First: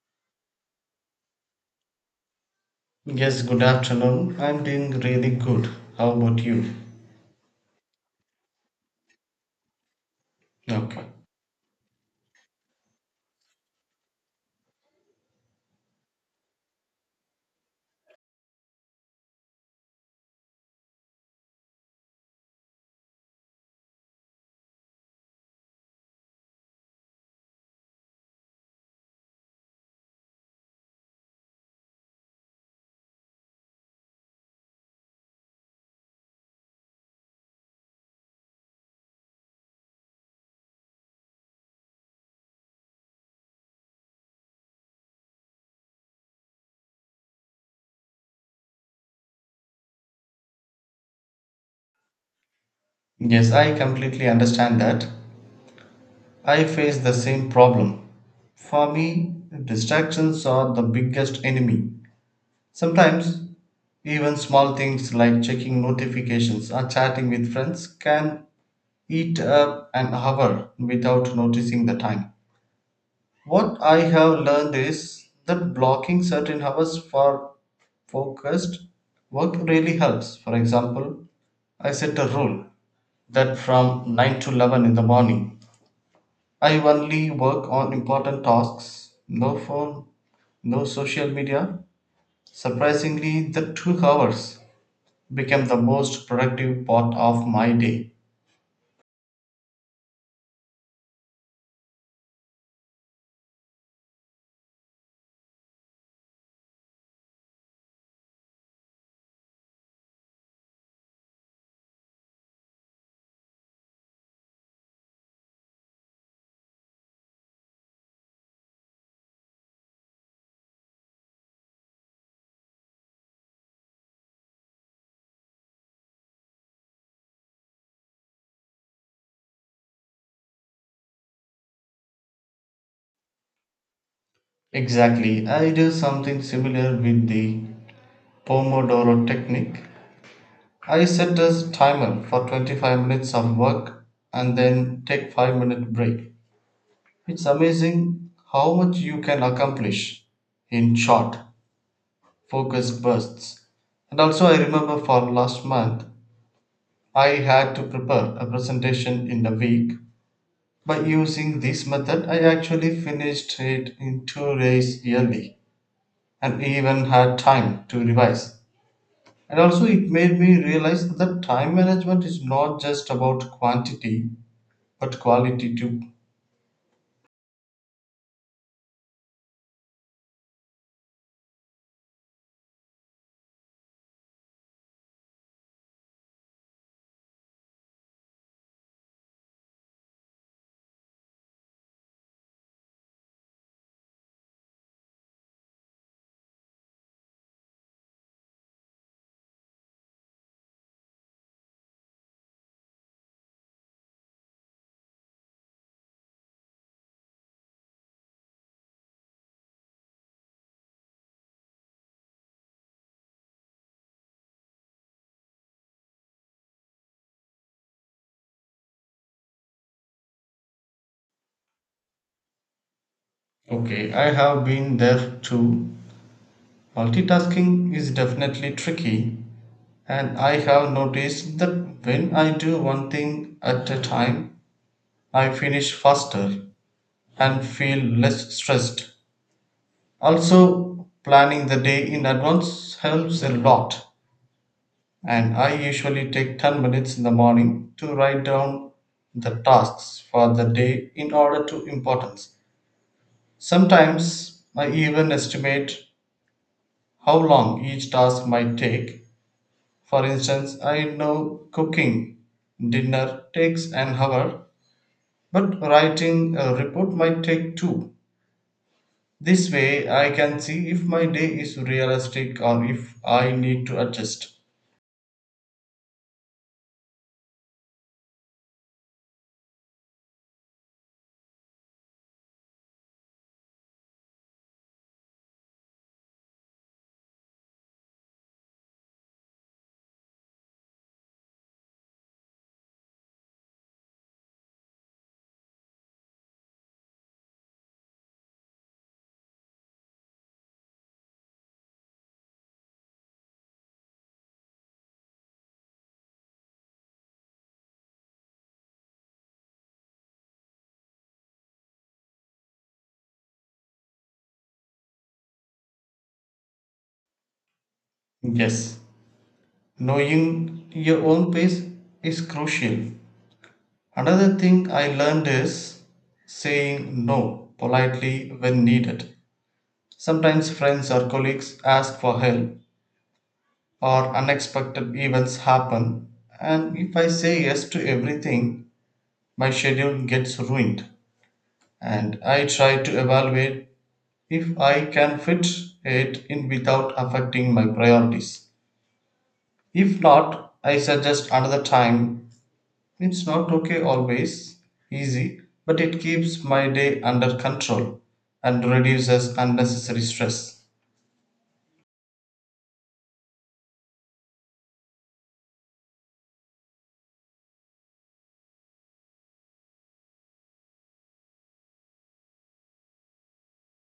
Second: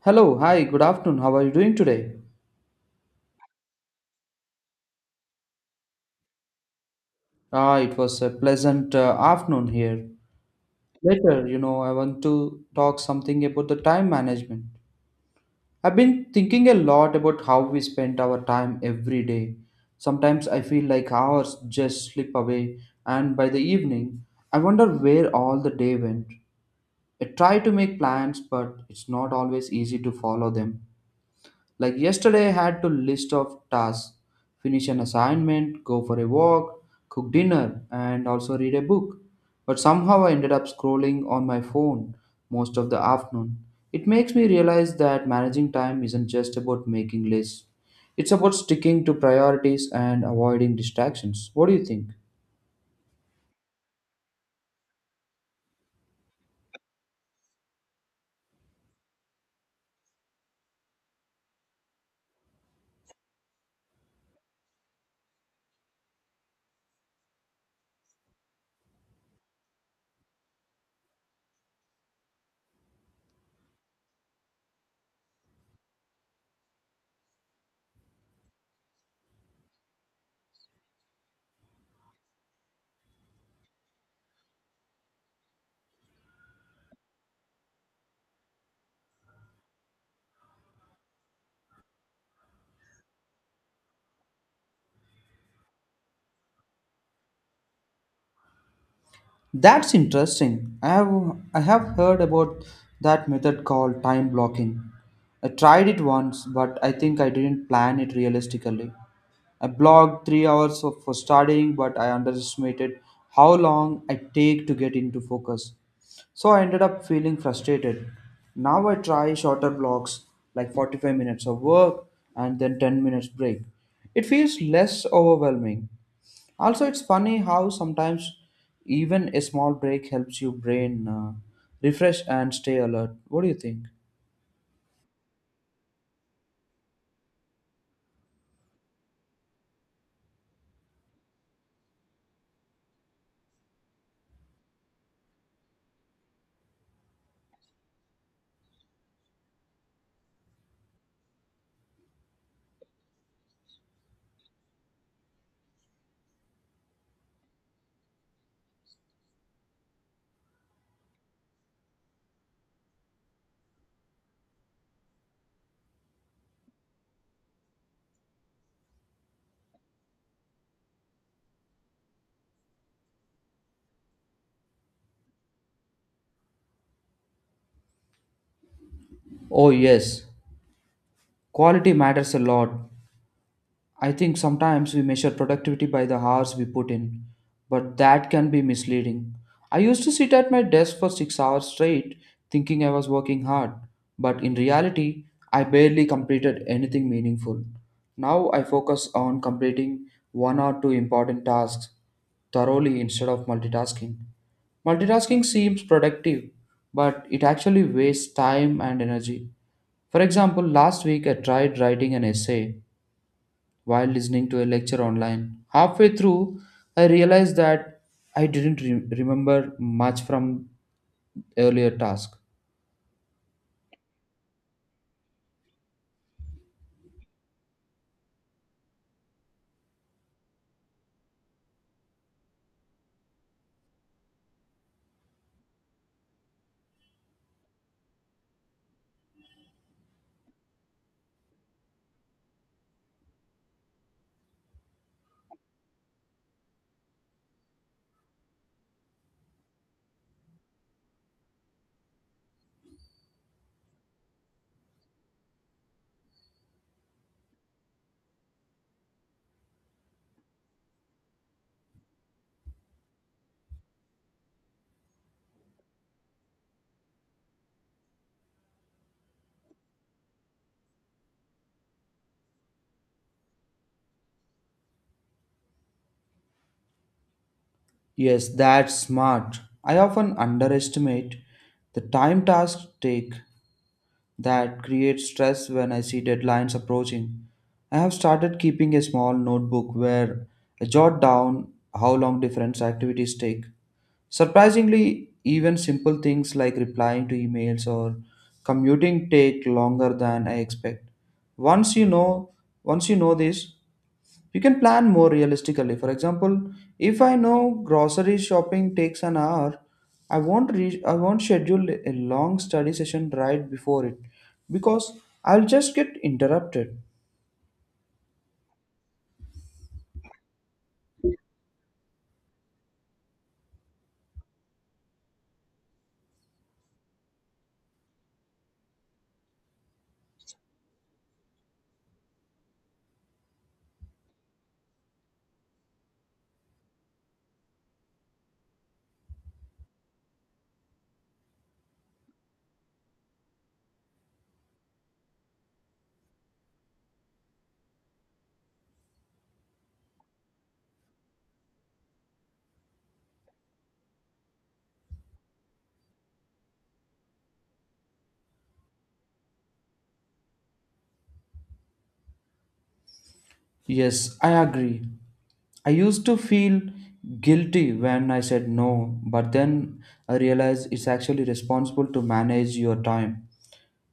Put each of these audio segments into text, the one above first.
Hello, hi, good afternoon. How are you doing today? Yes, good afternoon. I'm doing really good. How about you? Ah, it was a pleasant afternoon here. Okay. Later, I want to talk something about the time management. I've been thinking a lot about how we spend our time every day. Sometimes I feel like hours just slip away, and by the evening, I wonder where all the day went. I try to make plans, but it's not always easy to follow them. Like yesterday, I had to list of tasks, finish an assignment, go for a walk, cook dinner, and also read a book. But somehow I ended up scrolling on my phone most of the afternoon. It makes me realize that managing time isn't just about making lists. It's about sticking to priorities and avoiding distractions. What do you think? Yes, I completely understand that. I face the same problem. For me, distractions are the biggest enemy. Sometimes, even small things like checking notifications or chatting with friends can eat up an hour without noticing the time. What I have learned is that blocking certain hours for focused work really helps. For example, I set a rule that from 9 to 11 in the morning, I only work on important tasks, no phone, no social media. Surprisingly, the 2 hours became the most productive part of my day. That's interesting. I have heard about that method called time blocking. I tried it once, but I think I didn't plan it realistically. I blocked 3 hours of, for studying, but I underestimated how long I take to get into focus. So I ended up feeling frustrated. Now I try shorter blocks, like 45 minutes of work and then 10 minutes break. It feels less overwhelming. Also, it's funny how sometimes even a small break helps your brain refresh and stay alert. What do you think? Exactly, I do something similar with the Pomodoro technique. I set a timer for 25 minutes of work and then take 5-minute break. It's amazing how much you can accomplish in short focused bursts. And also I remember for last month I had to prepare a presentation in a week. By using this method I actually finished it in 2 days yearly and even had time to revise. And also, it made me realize that time management is not just about quantity, but quality too. Oh, yes, quality matters a lot. I think sometimes we measure productivity by the hours we put in, but that can be misleading. I used to sit at my desk for 6 hours straight thinking I was working hard, but in reality, I barely completed anything meaningful. Now I focus on completing one or two important tasks thoroughly instead of multitasking. Multitasking seems productive, but it actually wastes time and energy. For example, last week I tried writing an essay while listening to a lecture online. Halfway through, I realized that I didn't re- remember much from earlier task. Okay, I have been there too. Multitasking is definitely tricky, and I have noticed that when I do one thing at a time, I finish faster and feel less stressed. Also, planning the day in advance helps a lot, and I usually take 10 minutes in the morning to write down the tasks for the day in order to importance. Sometimes I even estimate how long each task might take. For instance, I know cooking dinner takes an hour, but writing a report might take two. This way, I can see if my day is realistic or if I need to adjust. Yes, that's smart. I often underestimate the time tasks take that creates stress when I see deadlines approaching. I have started keeping a small notebook where I jot down how long different activities take. Surprisingly, even simple things like replying to emails or commuting take longer than I expect. Once you know, once you know this, you can plan more realistically. For example, if I know grocery shopping takes an hour, I won't schedule a long study session right before it because I'll just get interrupted. Yes, knowing your own pace is crucial. Another thing I learned is saying no politely when needed. Sometimes friends or colleagues ask for help, or unexpected events happen, and if I say yes to everything, my schedule gets ruined. And I try to evaluate if I can fit it in without affecting my priorities. If not, I suggest another time. It's not okay always, easy, but it keeps my day under control and reduces unnecessary stress. Yes, I agree. I used to feel guilty when I said no, but then I realized it's actually responsible to manage your time.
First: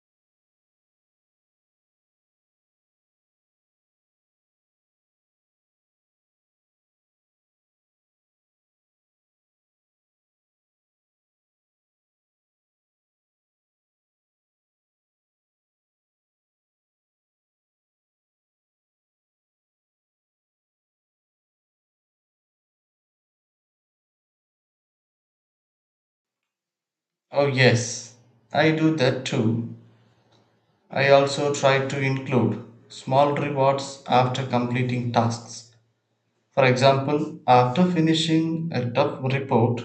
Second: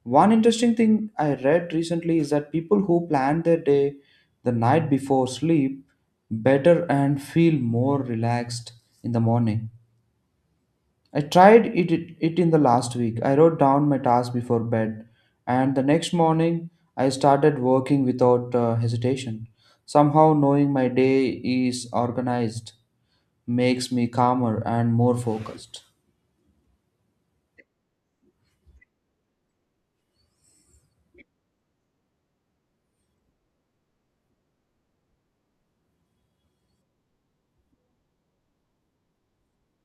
One interesting thing I read recently is that people who plan their day the night before sleep better and feel more relaxed in the morning. I tried it in the last week. I wrote down my task before bed, and the next morning I started working without hesitation. Somehow, knowing my day is organized makes me calmer and more focused. Oh, yes, I do that too. I also try to include small rewards after completing tasks. For example, after finishing a tough report,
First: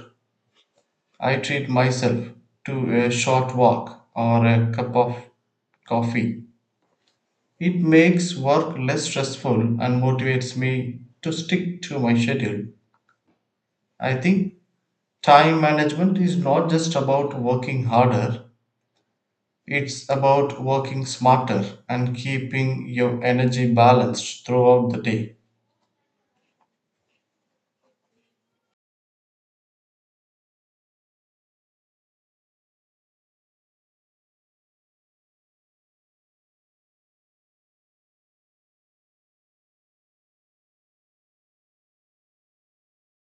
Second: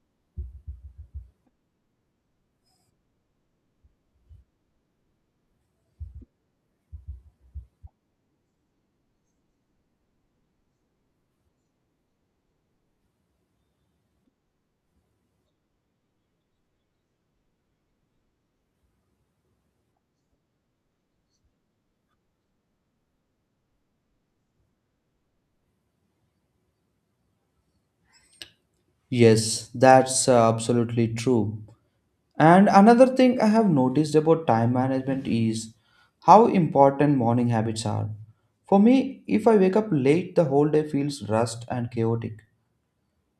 I treat myself to a short walk or a cup of coffee. It makes work less stressful and motivates me to stick to my schedule. I think time management is not just about working harder, it's about working smarter and keeping your energy balanced throughout the day. Yes, that's absolutely true. And another thing I have noticed about time management is how important morning habits are. For me, if I wake up late, the whole day feels rushed and chaotic.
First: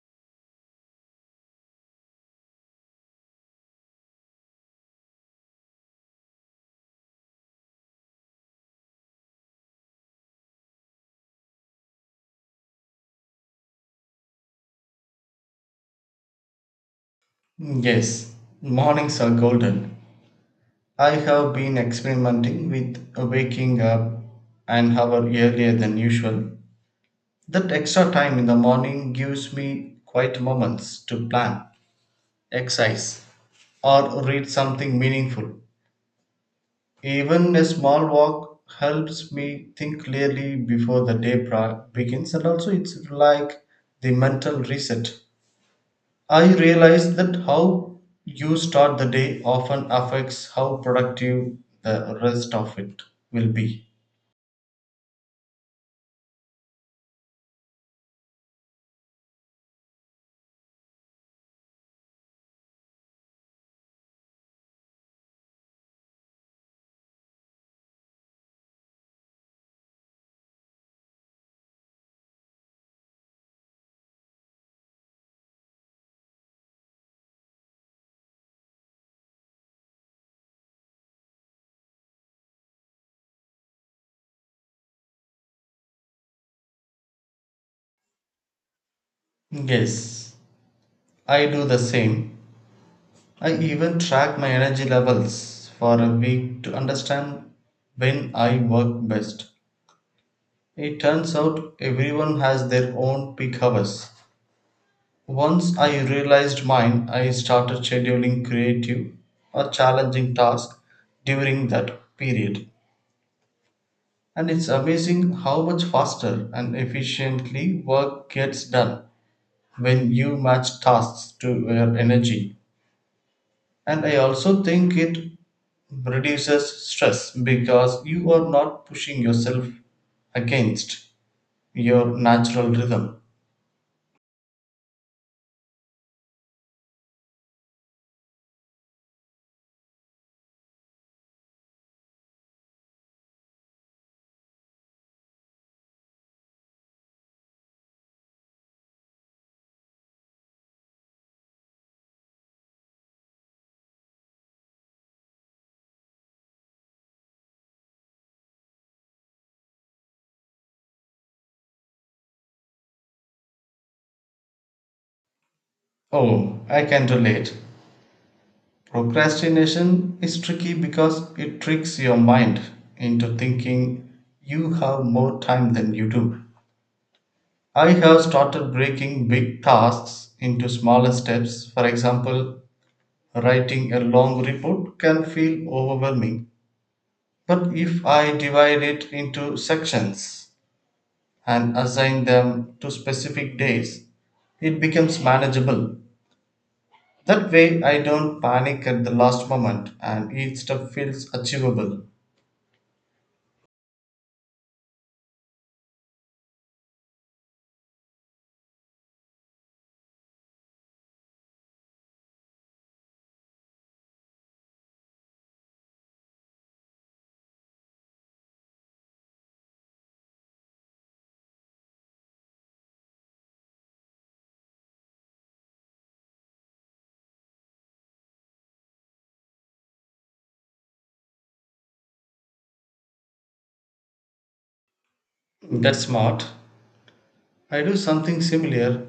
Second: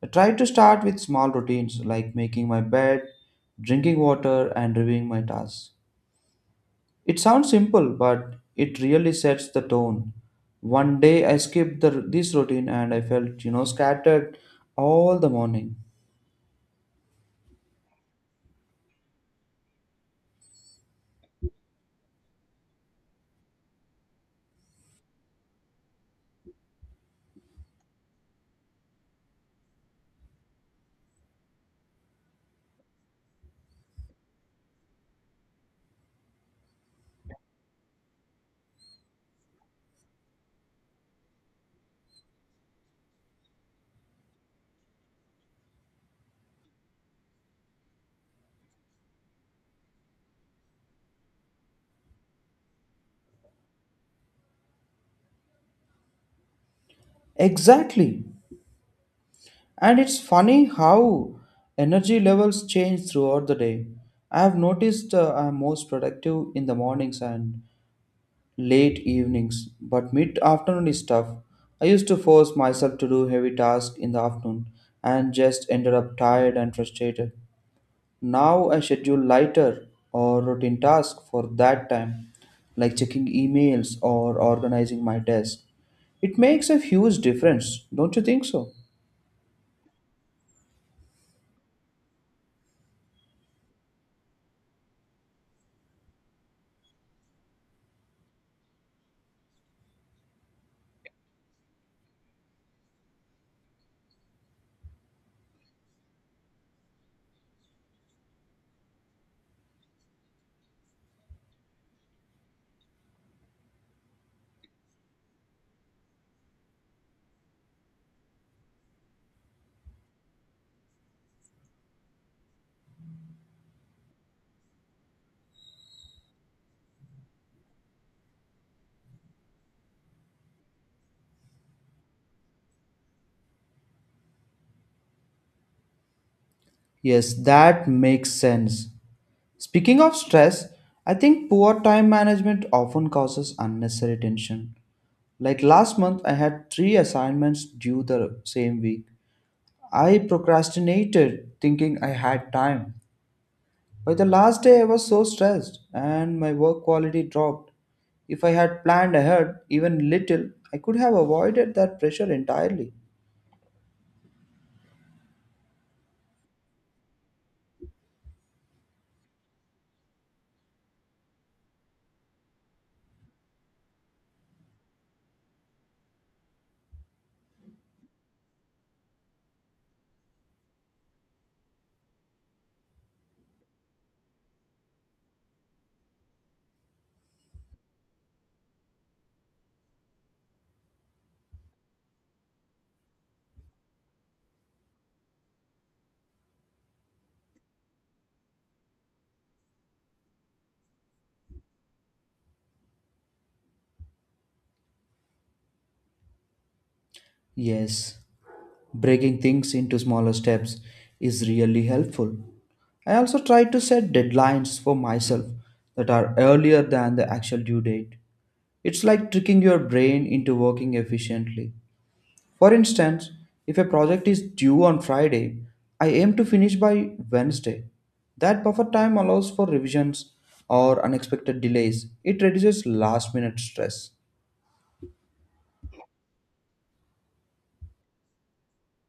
I try to start with small routines like making my bed, drinking water, and reviewing my tasks. It sounds simple, but it really sets the tone. One day I skipped this routine and I felt, scattered all the morning. Yes, mornings are golden. I have been experimenting with waking up an hour earlier than usual. That extra time in the morning gives me quiet moments to plan, exercise, or read something meaningful. Even a small walk helps me think clearly before the begins, and also it's like the mental reset. I realized that how you start the day often affects how productive the rest of it will be. Exactly. And it's funny how energy levels change throughout the day. I have noticed I'm most productive in the mornings and late evenings, but mid afternoon is tough. I used to force myself to do heavy tasks in the afternoon and just ended up tired and frustrated. Now I schedule lighter or routine tasks for that time, like checking emails or organizing my desk. It makes a huge difference, don't you think so? Yes, I do the same. I even track my energy levels for a week to understand when I work best. It turns out everyone has their own peak hours. Once I realized mine, I started scheduling creative or challenging tasks during that period. And it's amazing how much faster and efficiently work gets done when you match tasks to your energy. And I also think it reduces stress because you are not pushing yourself against your natural rhythm. Yes, that makes sense. Speaking of stress, I think poor time management often causes unnecessary tension. Like last month, I had three assignments due the same week. I procrastinated thinking I had time. By the last day, I was so stressed and my work quality dropped. If I had planned ahead, even little, I could have avoided that pressure entirely. Oh, I can relate. Procrastination is tricky because it tricks your mind into thinking you have more time than you do. I have started breaking big tasks into smaller steps. For example, writing a long report can feel overwhelming. But if I divide it into sections and assign them to specific days, it becomes manageable. That way, I don't panic at the last moment and each step feels achievable. Yes, breaking things into smaller steps is really helpful. I also try to set deadlines for myself that are earlier than the actual due date. It's like tricking your brain into working efficiently. For instance, if a project is due on Friday, I aim to finish by Wednesday. That buffer time allows for revisions or unexpected delays. It reduces last minute stress. That's smart. I do something similar.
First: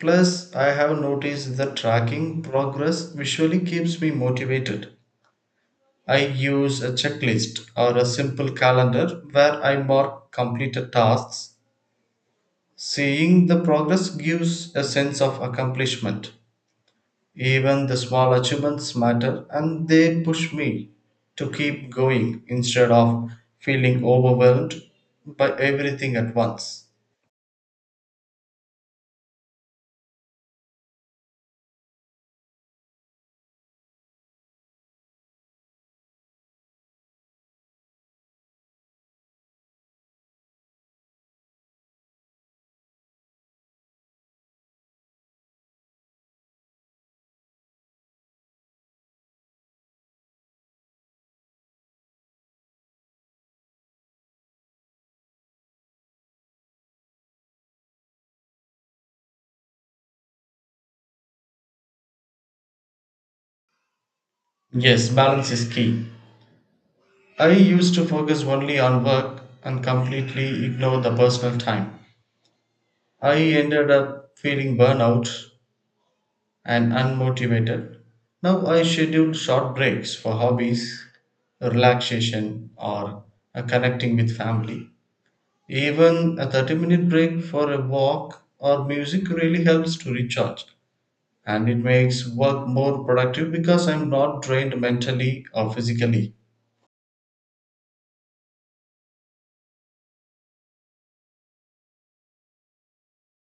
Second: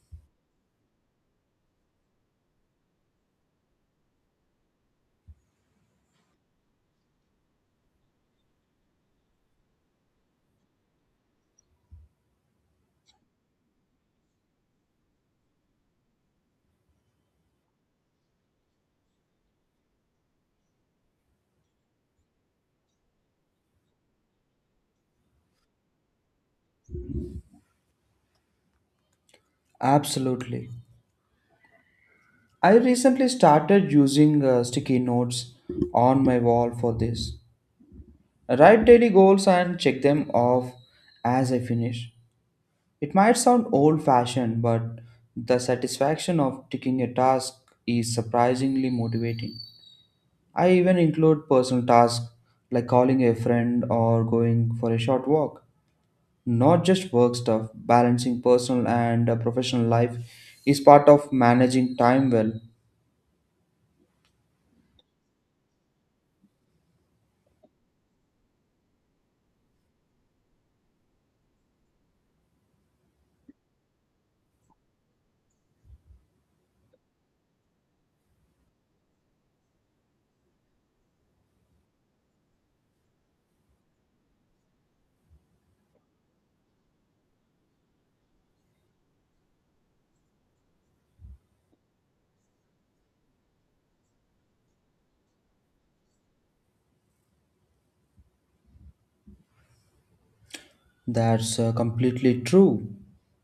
Plus, I have noticed that tracking progress visually keeps me motivated. I use a checklist or a simple calendar where I mark completed tasks. Seeing the progress gives a sense of accomplishment. Even the small achievements matter and they push me to keep going instead of feeling overwhelmed by everything at once. Absolutely. I recently started using sticky notes on my wall for this. I write daily goals and check them off as I finish. It might sound old fashioned, but the satisfaction of ticking a task is surprisingly motivating. I even include personal tasks like calling a friend or going for a short walk. Not just work stuff, balancing personal and professional life is part of managing time well. Yes, balance is key. I used to focus only on work and completely ignore the personal time. I ended up feeling burnout and unmotivated. Now I schedule short breaks for hobbies, relaxation, or connecting with family. Even a 30-minute break for a walk or music really helps to recharge and it makes work more productive because I'm not drained mentally or physically. That's completely true.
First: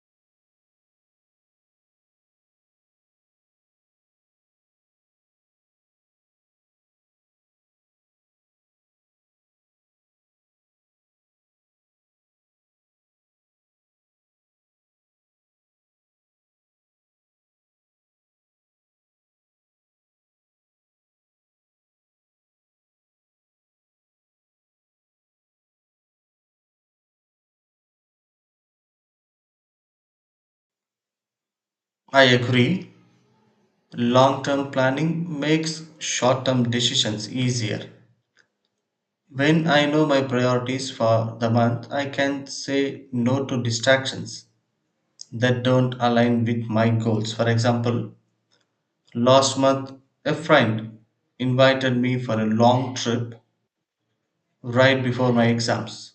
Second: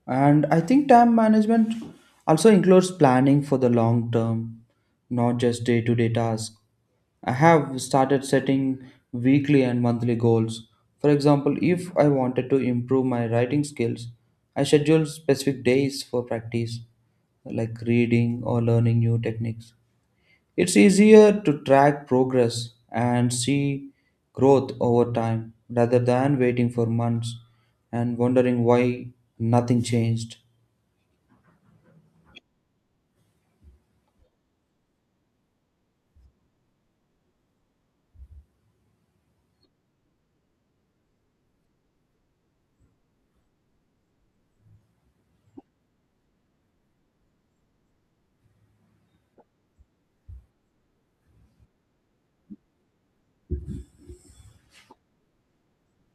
And I think time management also includes planning for the long term, not just day to day tasks. I have started setting weekly and monthly goals. For example, if I wanted to improve my writing skills, I schedule specific days for practice, like reading or learning new techniques. It's easier to track progress and see growth over time rather than waiting for months and wondering why nothing changed. I agree, long term planning makes short term decisions easier. When I know my priorities for the month, I can say no to distractions that don't align with my goals. For example, last month a friend invited me for a long trip right before my exams.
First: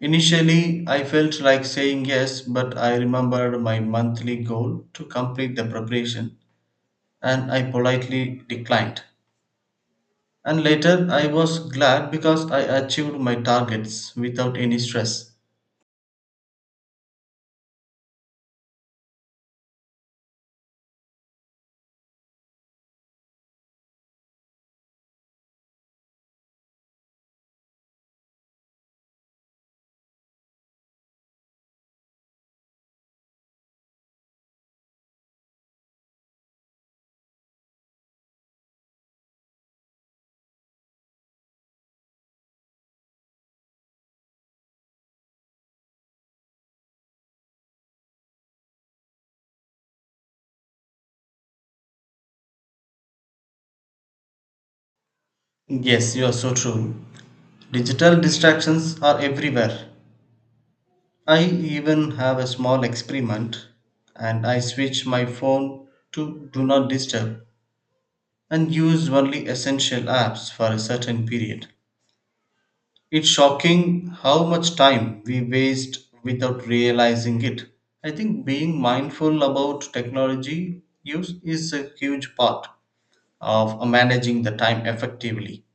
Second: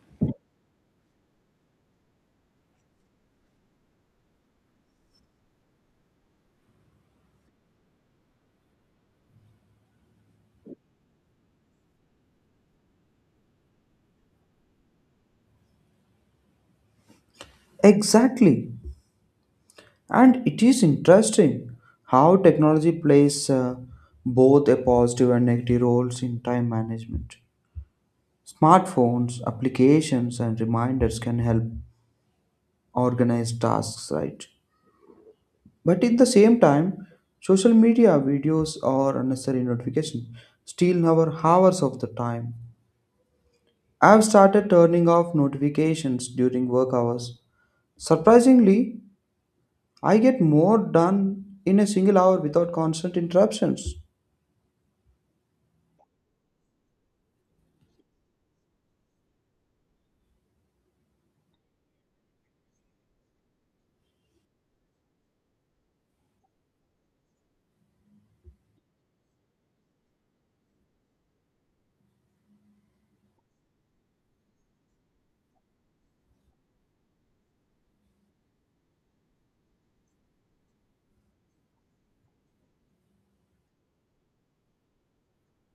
Initially, I felt like saying yes, but I remembered my monthly goal to complete the preparation and I politely declined. And later, I was glad because I achieved my targets without any stress. Exactly. And it is interesting how technology plays both a positive and negative roles in time management. Smartphones, applications, and reminders can help organize tasks, right? But at the same time, social media videos or unnecessary notifications steal our hours of the time. I've started turning off notifications during work hours. Surprisingly, I get more done in a single hour without constant interruptions. Yes, you are so true. Digital distractions are everywhere. I even have a small experiment and I switch my phone to do not disturb and use only essential apps for a certain period. It's shocking how much time we waste without realizing it. I think being mindful about technology use is a huge part of managing the time effectively.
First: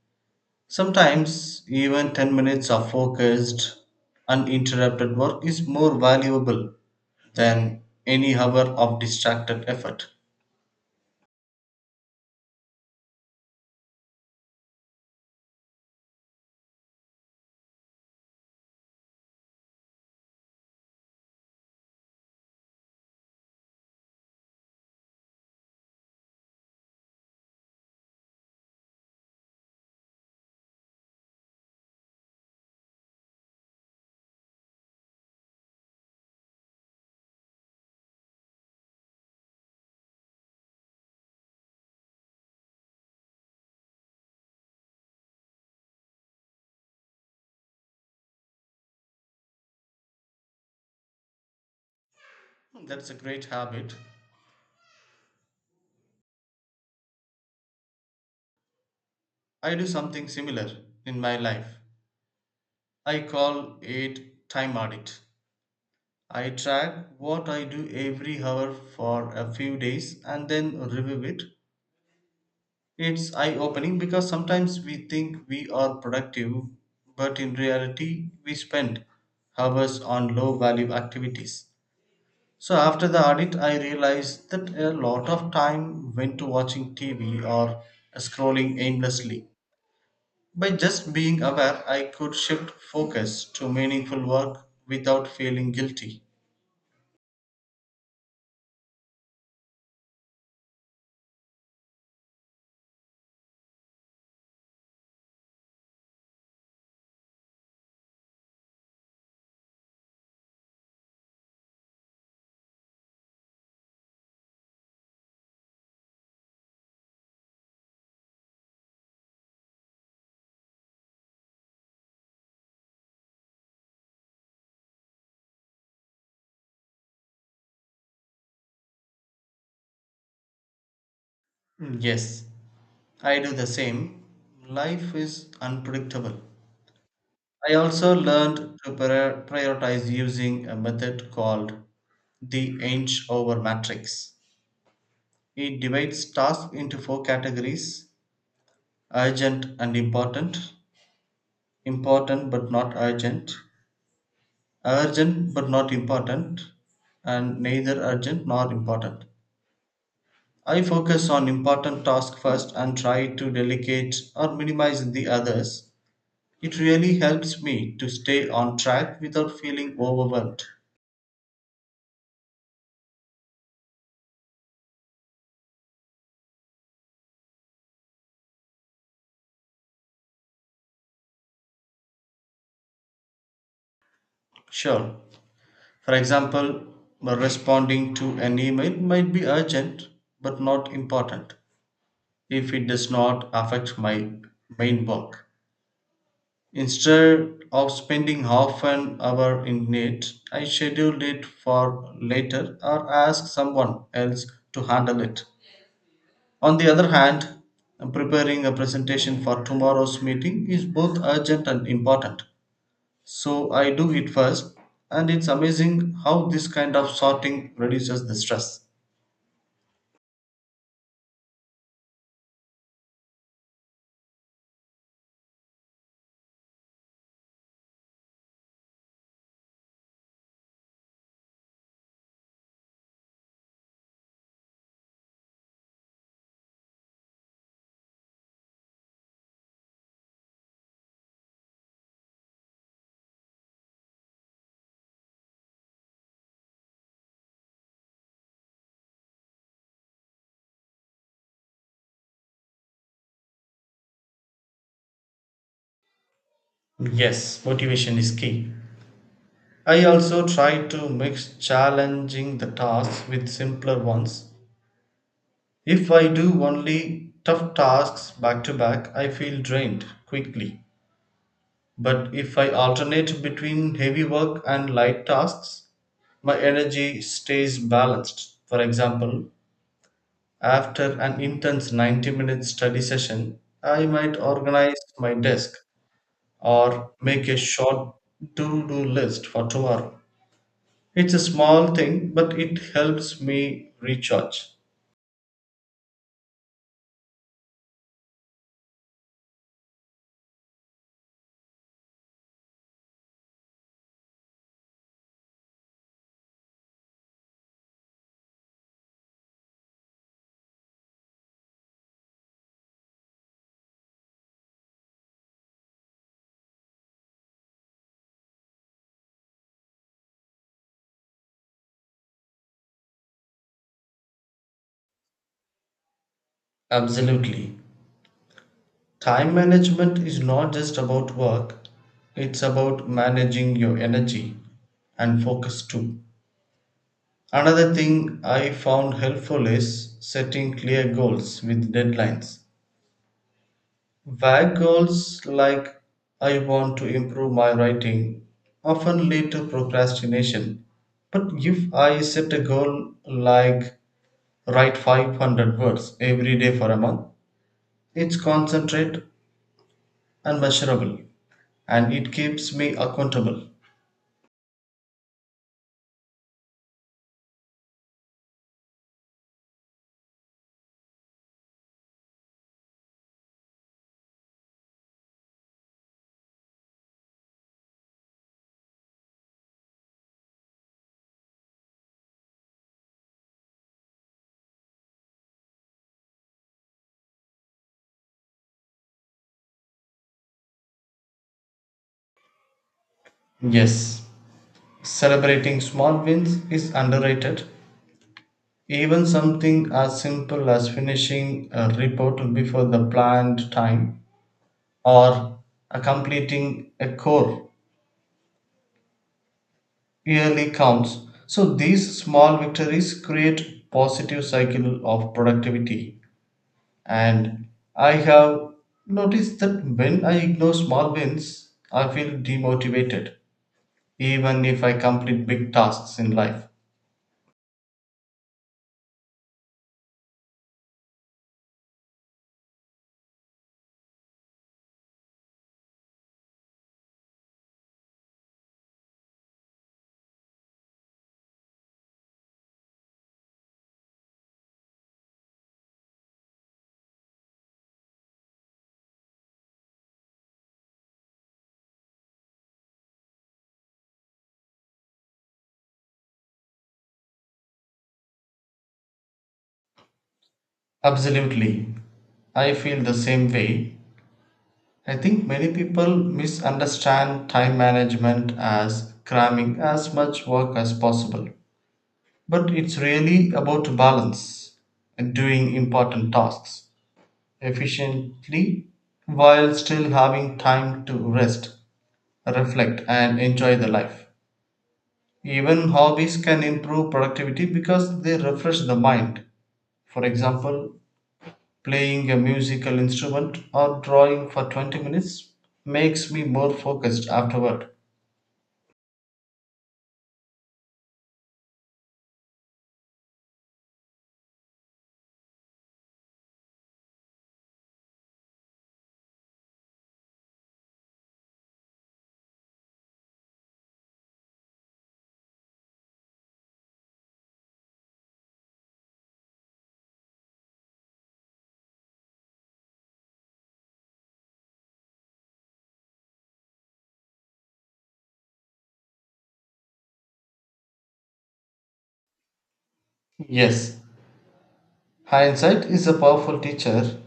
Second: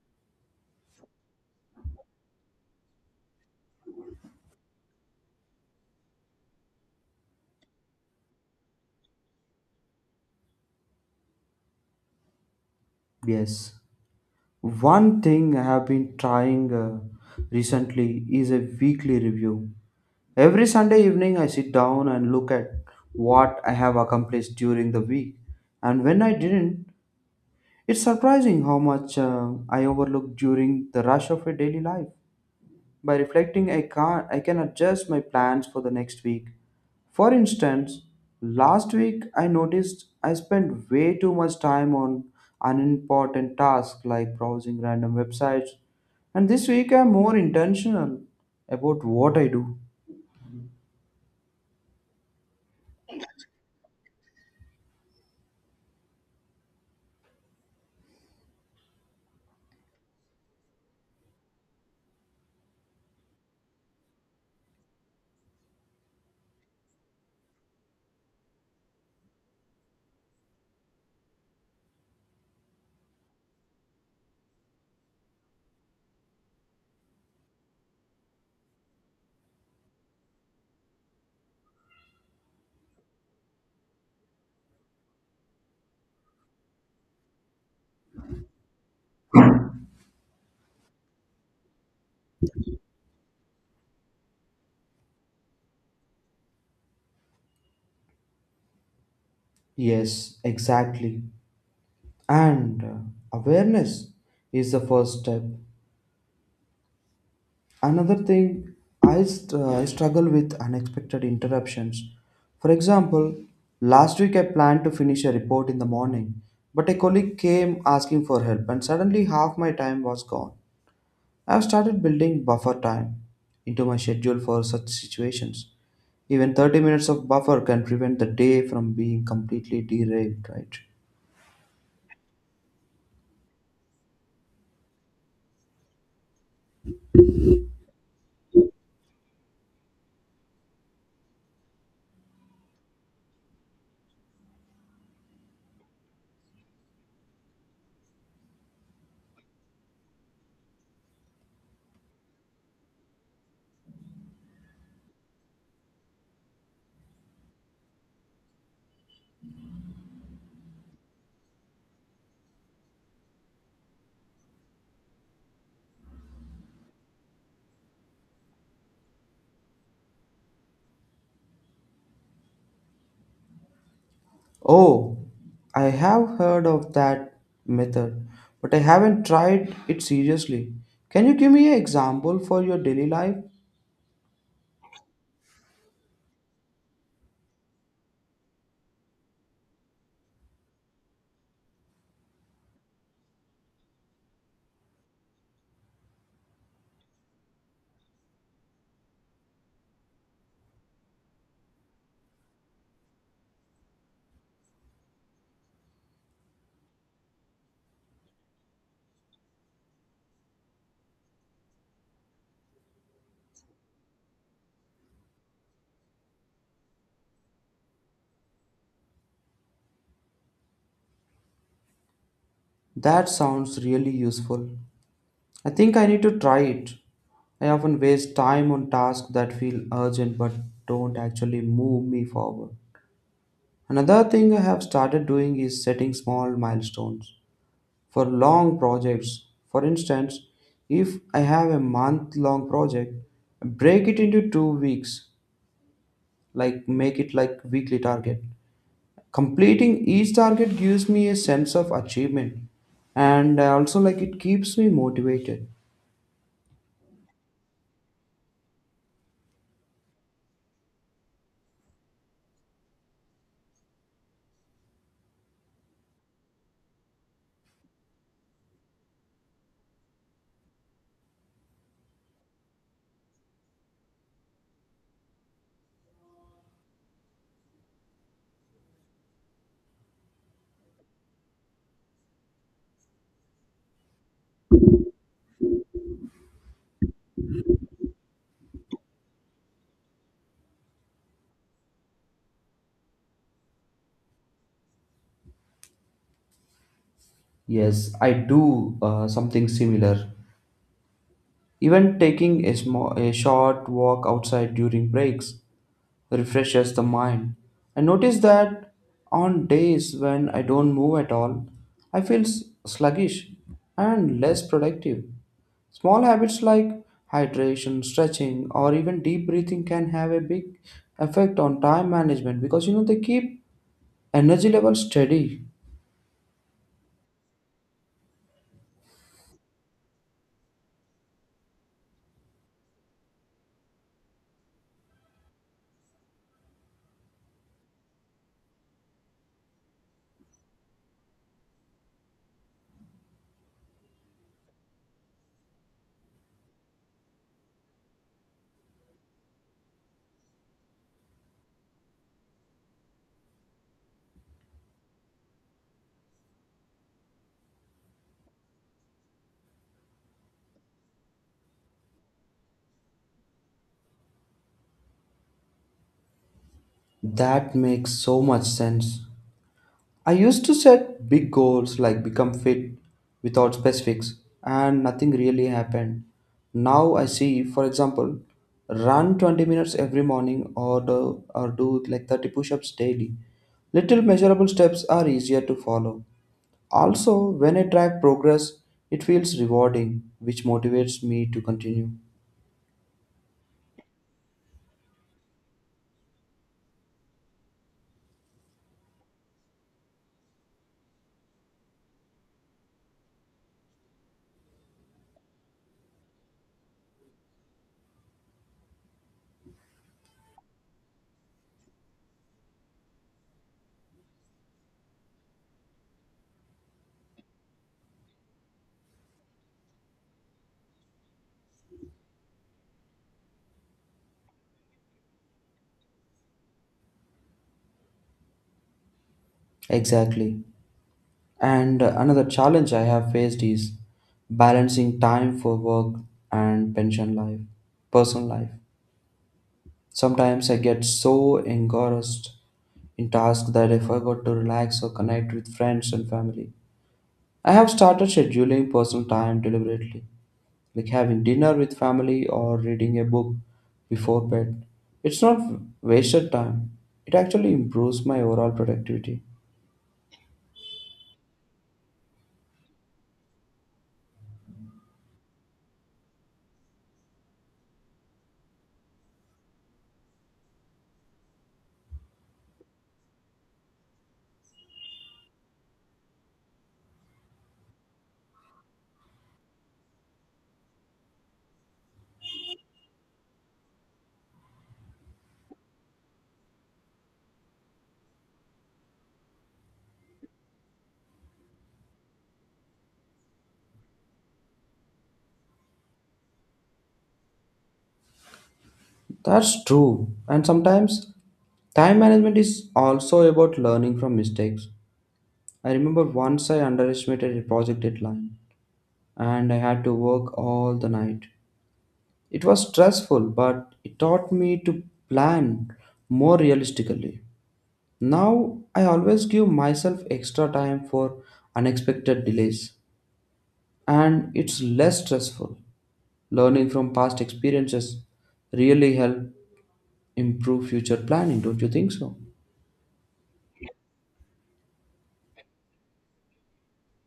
Sometimes even 10 minutes of focused uninterrupted work is more valuable than any hour of distracted effort. Yes. One thing I have been trying recently is a weekly review. Every Sunday evening, I sit down and look at what I have accomplished during the week and when I didn't. It's surprising how much I overlook during the rush of a daily life. By reflecting, I can adjust my plans for the next week. For instance, last week I noticed I spent way too much time on unimportant tasks like browsing random websites, and this week I'm more intentional about what I do. That's a great habit. I do something similar in my life. I call it time audit. I track what I do every hour for a few days and then review it. It's eye opening because sometimes we think we are productive, but in reality, we spend hours on low value activities. So after the audit, I realized that a lot of time went to watching TV or scrolling aimlessly. By just being aware, I could shift focus to meaningful work without feeling guilty. Yes, exactly. And awareness is the first step. Another thing I struggle with unexpected interruptions. For example, last week I planned to finish a report in the morning, but a colleague came asking for help and suddenly half my time was gone. I have started building buffer time into my schedule for such situations. Even 30 minutes of buffer can prevent the day from being completely derailed, right? Mm, yes, I do the same. Life is unpredictable. I also learned to prioritize using a method called the inch over matrix. It divides tasks into four categories: urgent and important, important but not urgent, urgent but not important, and neither urgent nor important. I focus on important tasks first and try to delegate or minimize the others. It really helps me to stay on track without feeling overwhelmed. Oh, I have heard of that method, but I haven't tried it seriously. Can you give me an example for your daily life? Sure. For example, responding to an email might be urgent but not important if it does not affect my main work. Instead of spending half an hour in it, I schedule it for later or ask someone else to handle it. On the other hand, preparing a presentation for tomorrow's meeting is both urgent and important. So I do it first, and it's amazing how this kind of sorting reduces the stress. That sounds really useful. I think I need to try it. I often waste time on tasks that feel urgent but don't actually move me forward. Another thing I have started doing is setting small milestones for long projects. For instance, if I have a month long project, break it into 2 weeks like make it like weekly target completing each target gives me a sense of achievement and also like it keeps me motivated. Yes, motivation is key. I also try to mix challenging the tasks with simpler ones. If I do only tough tasks back to back, I feel drained quickly. But if I alternate between heavy work and light tasks, my energy stays balanced. For example, after an intense 90-minute study session, I might organize my desk or make a short to do list for tomorrow. It's a small thing, but it helps me recharge. Yes, I do something similar. Even taking a short walk outside during breaks refreshes the mind. I notice that on days when I don't move at all sluggish and less productive. Small habits like hydration, stretching, or even deep breathing can have a big effect on time management because they keep energy levels steady. Absolutely. Time management is not just about work, it's about managing your energy and focus too. Another thing I found helpful is setting clear goals with deadlines. Vague goals like I want to improve my writing often lead to procrastination. But if I set a goal like write 500 words every day for a month, it's concentrate and measurable, and it keeps me accountable. That makes so much sense. I used to set big goals like become fit without specifics, and nothing really happened. Now I see, for example, run 20 minutes every morning or do like 30 push ups daily. Little measurable steps are easier to follow. Also, when I track progress, it feels rewarding, which motivates me to continue. Yes, celebrating small wins is underrated. Even something as simple as finishing a report before the planned time or a completing a core yearly counts. So these small victories create positive cycle of productivity. And I have noticed that when I ignore small wins, I feel demotivated, even if I complete big tasks in life. Exactly. And another challenge I have faced is balancing time for work and pension life, personal life. Sometimes I get so engrossed in tasks that I forgot to relax or connect with friends and family. I have started scheduling personal time deliberately like having dinner with family or reading a book before bed. It's not wasted time. It actually improves my overall productivity. Absolutely. I feel the same way. I think many people misunderstand time management as cramming as much work as possible. But it's really about balance and doing important tasks efficiently while still having time to rest, reflect, and enjoy the life. Even hobbies can improve productivity because they refresh the mind. For example, playing a musical instrument or drawing for 20 minutes makes me more focused afterward. That's true. And sometimes time management is also about learning from mistakes. I remember once I underestimated a project deadline and I had to work all the night. It was stressful, but it taught me to plan more realistically. Now I always give myself extra time for unexpected delays, and it's less stressful. Learning from past experiences really help improve future planning, don't you think so? Yes, hindsight is a powerful teacher.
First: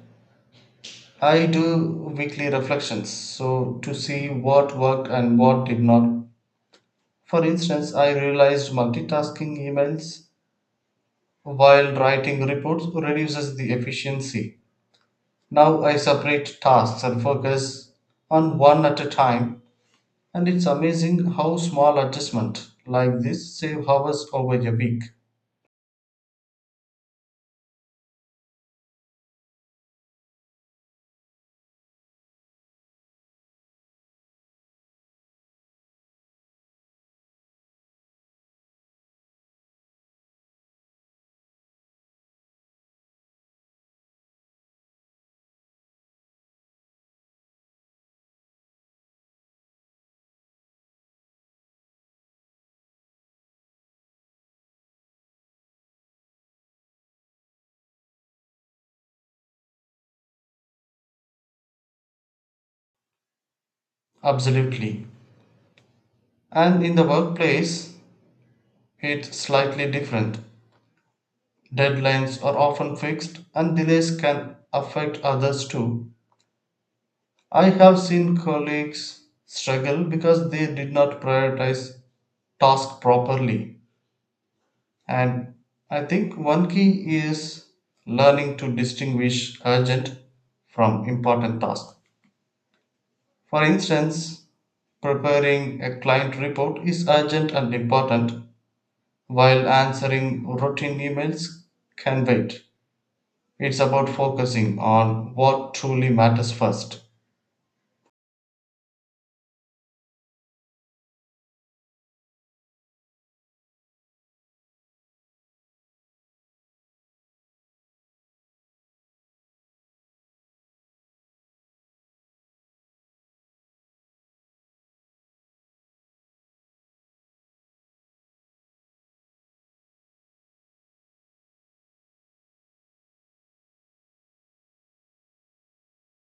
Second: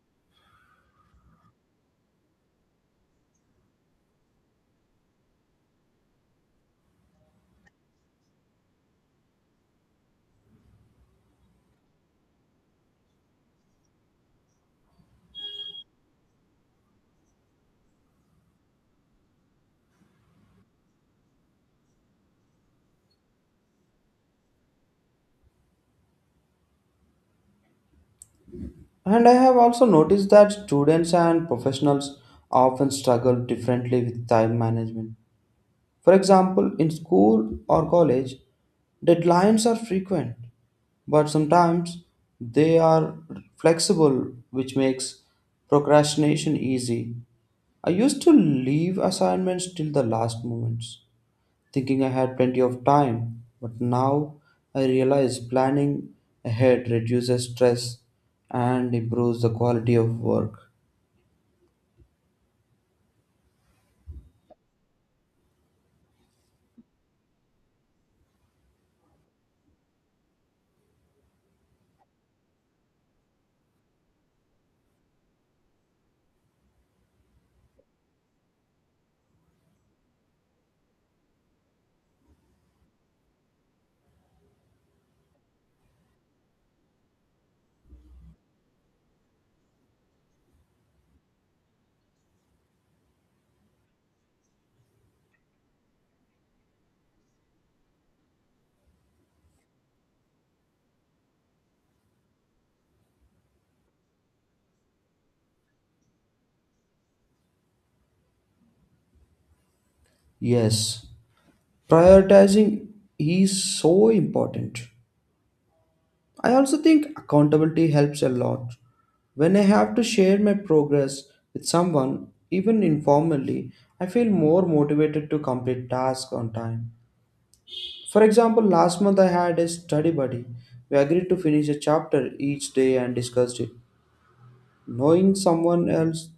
I do weekly reflections so to see what worked and what did not. For instance, I realized multitasking emails while writing reports reduces the efficiency. Now I separate tasks and focus on one at a time. And it's amazing how small adjustment like this save hours over a week. And I have also noticed that students and professionals often struggle differently with time management. For example, in school or college, deadlines are frequent, but sometimes they are flexible, which makes procrastination easy. I used to leave assignments till the last moments thinking I had plenty of time. But now I realize planning ahead reduces stress and improves the quality of work. Absolutely. And in the workplace, it's slightly different. Deadlines are often fixed and delays can affect others too. I have seen colleagues struggle because they did not prioritize tasks properly. And I think one key is learning to distinguish urgent from important tasks. For instance, preparing a client report is urgent and important, while answering routine emails can wait. It's about focusing on what truly matters first. Yes, prioritizing is so important. I also think accountability helps a lot. When I have to share my progress with someone, even informally, I feel more motivated to complete tasks on time. For example, last month I had a study buddy. We agreed to finish a chapter each day and discussed it. Knowing someone else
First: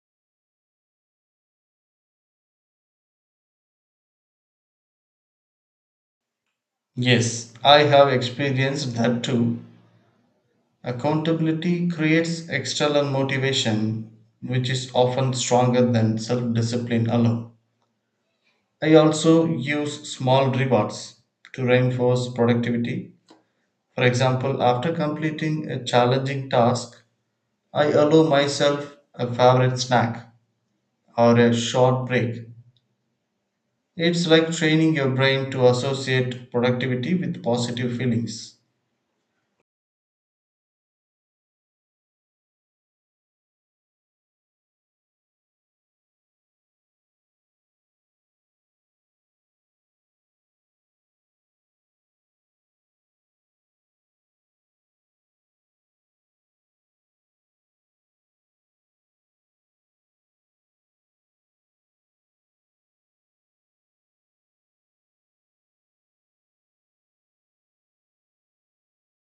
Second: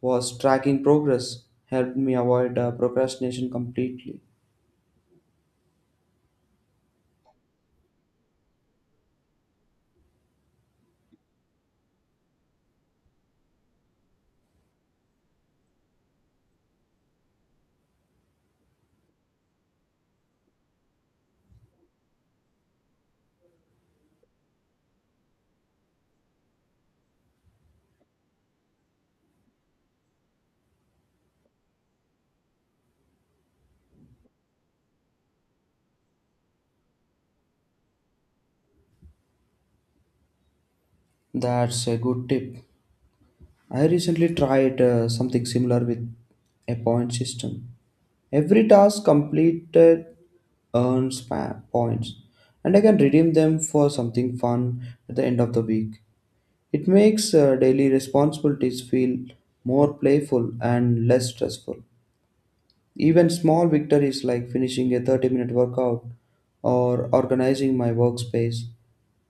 was tracking progress helped me avoid procrastination completely. Yes, I have experienced that too. Accountability creates external motivation, which is often stronger than self discipline alone. I also use small rewards to reinforce productivity. For example, after completing a challenging task, I allow myself a favorite snack or a short break. It's like training your brain to associate productivity with positive feelings. That's a good tip. I recently tried something similar with a point system. Every task completed points, and I can redeem them for something fun at the end of the week. It makes daily responsibilities feel more playful and less stressful. Even small victories like finishing a 30-minute workout or organizing my workspace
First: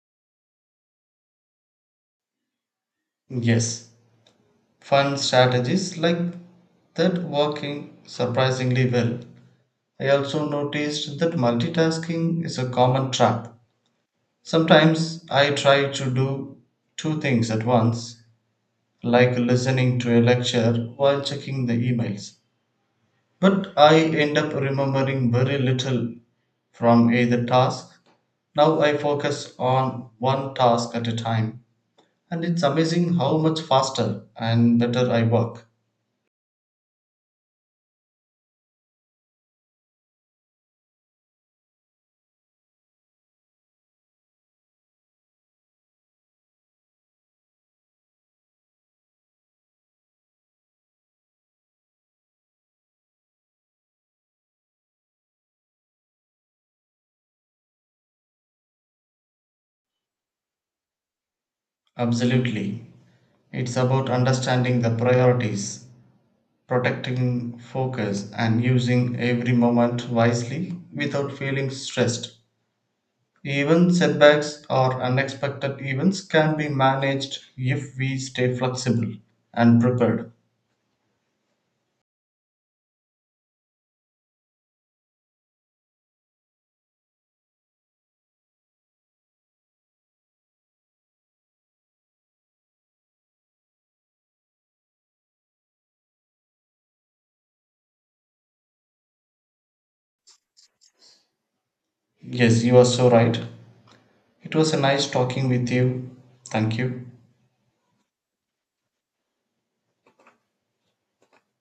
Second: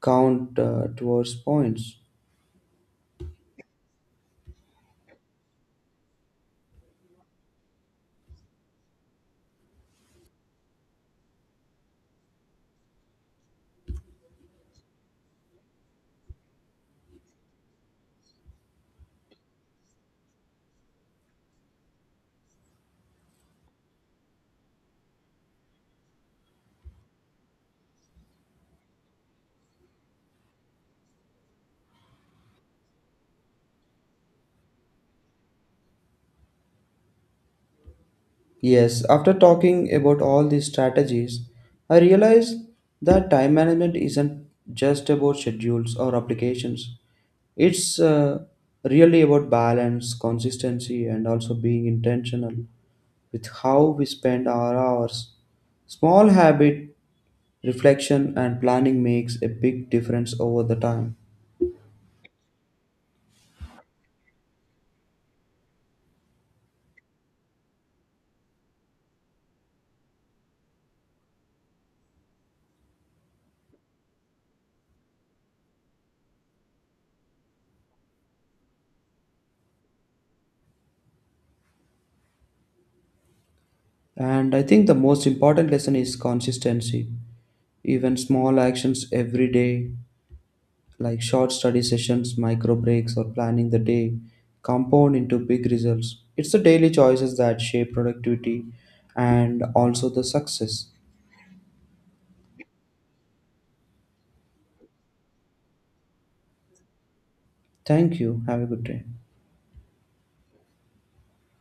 count towards points. Yes, fun strategies like that working surprisingly well. I also noticed that multitasking is a common trap. Sometimes I try to do two things at once, like listening to a lecture while checking the emails. But I end up remembering very little from either task. Now I focus on one task at a time, and it's amazing how much faster and better I work. Yes, after talking about all these strategies, I realize that time management isn't just about schedules or applications. It's really about balance, consistency, and also being intentional with how we spend our hours. Small habit, reflection, and planning makes a big difference over the time. Absolutely. It's about understanding the priorities, protecting focus, and using every moment wisely without feeling stressed. Even setbacks or unexpected events can be managed if we stay flexible and prepared. And I think the most important lesson is consistency. Even small actions every day, like short study sessions, micro breaks, or planning the day, compound into big results. It's the daily choices that shape productivity and also the success. Yes, you are so right. It was a nice talking with you. Thank you. Thank you. Have a good day.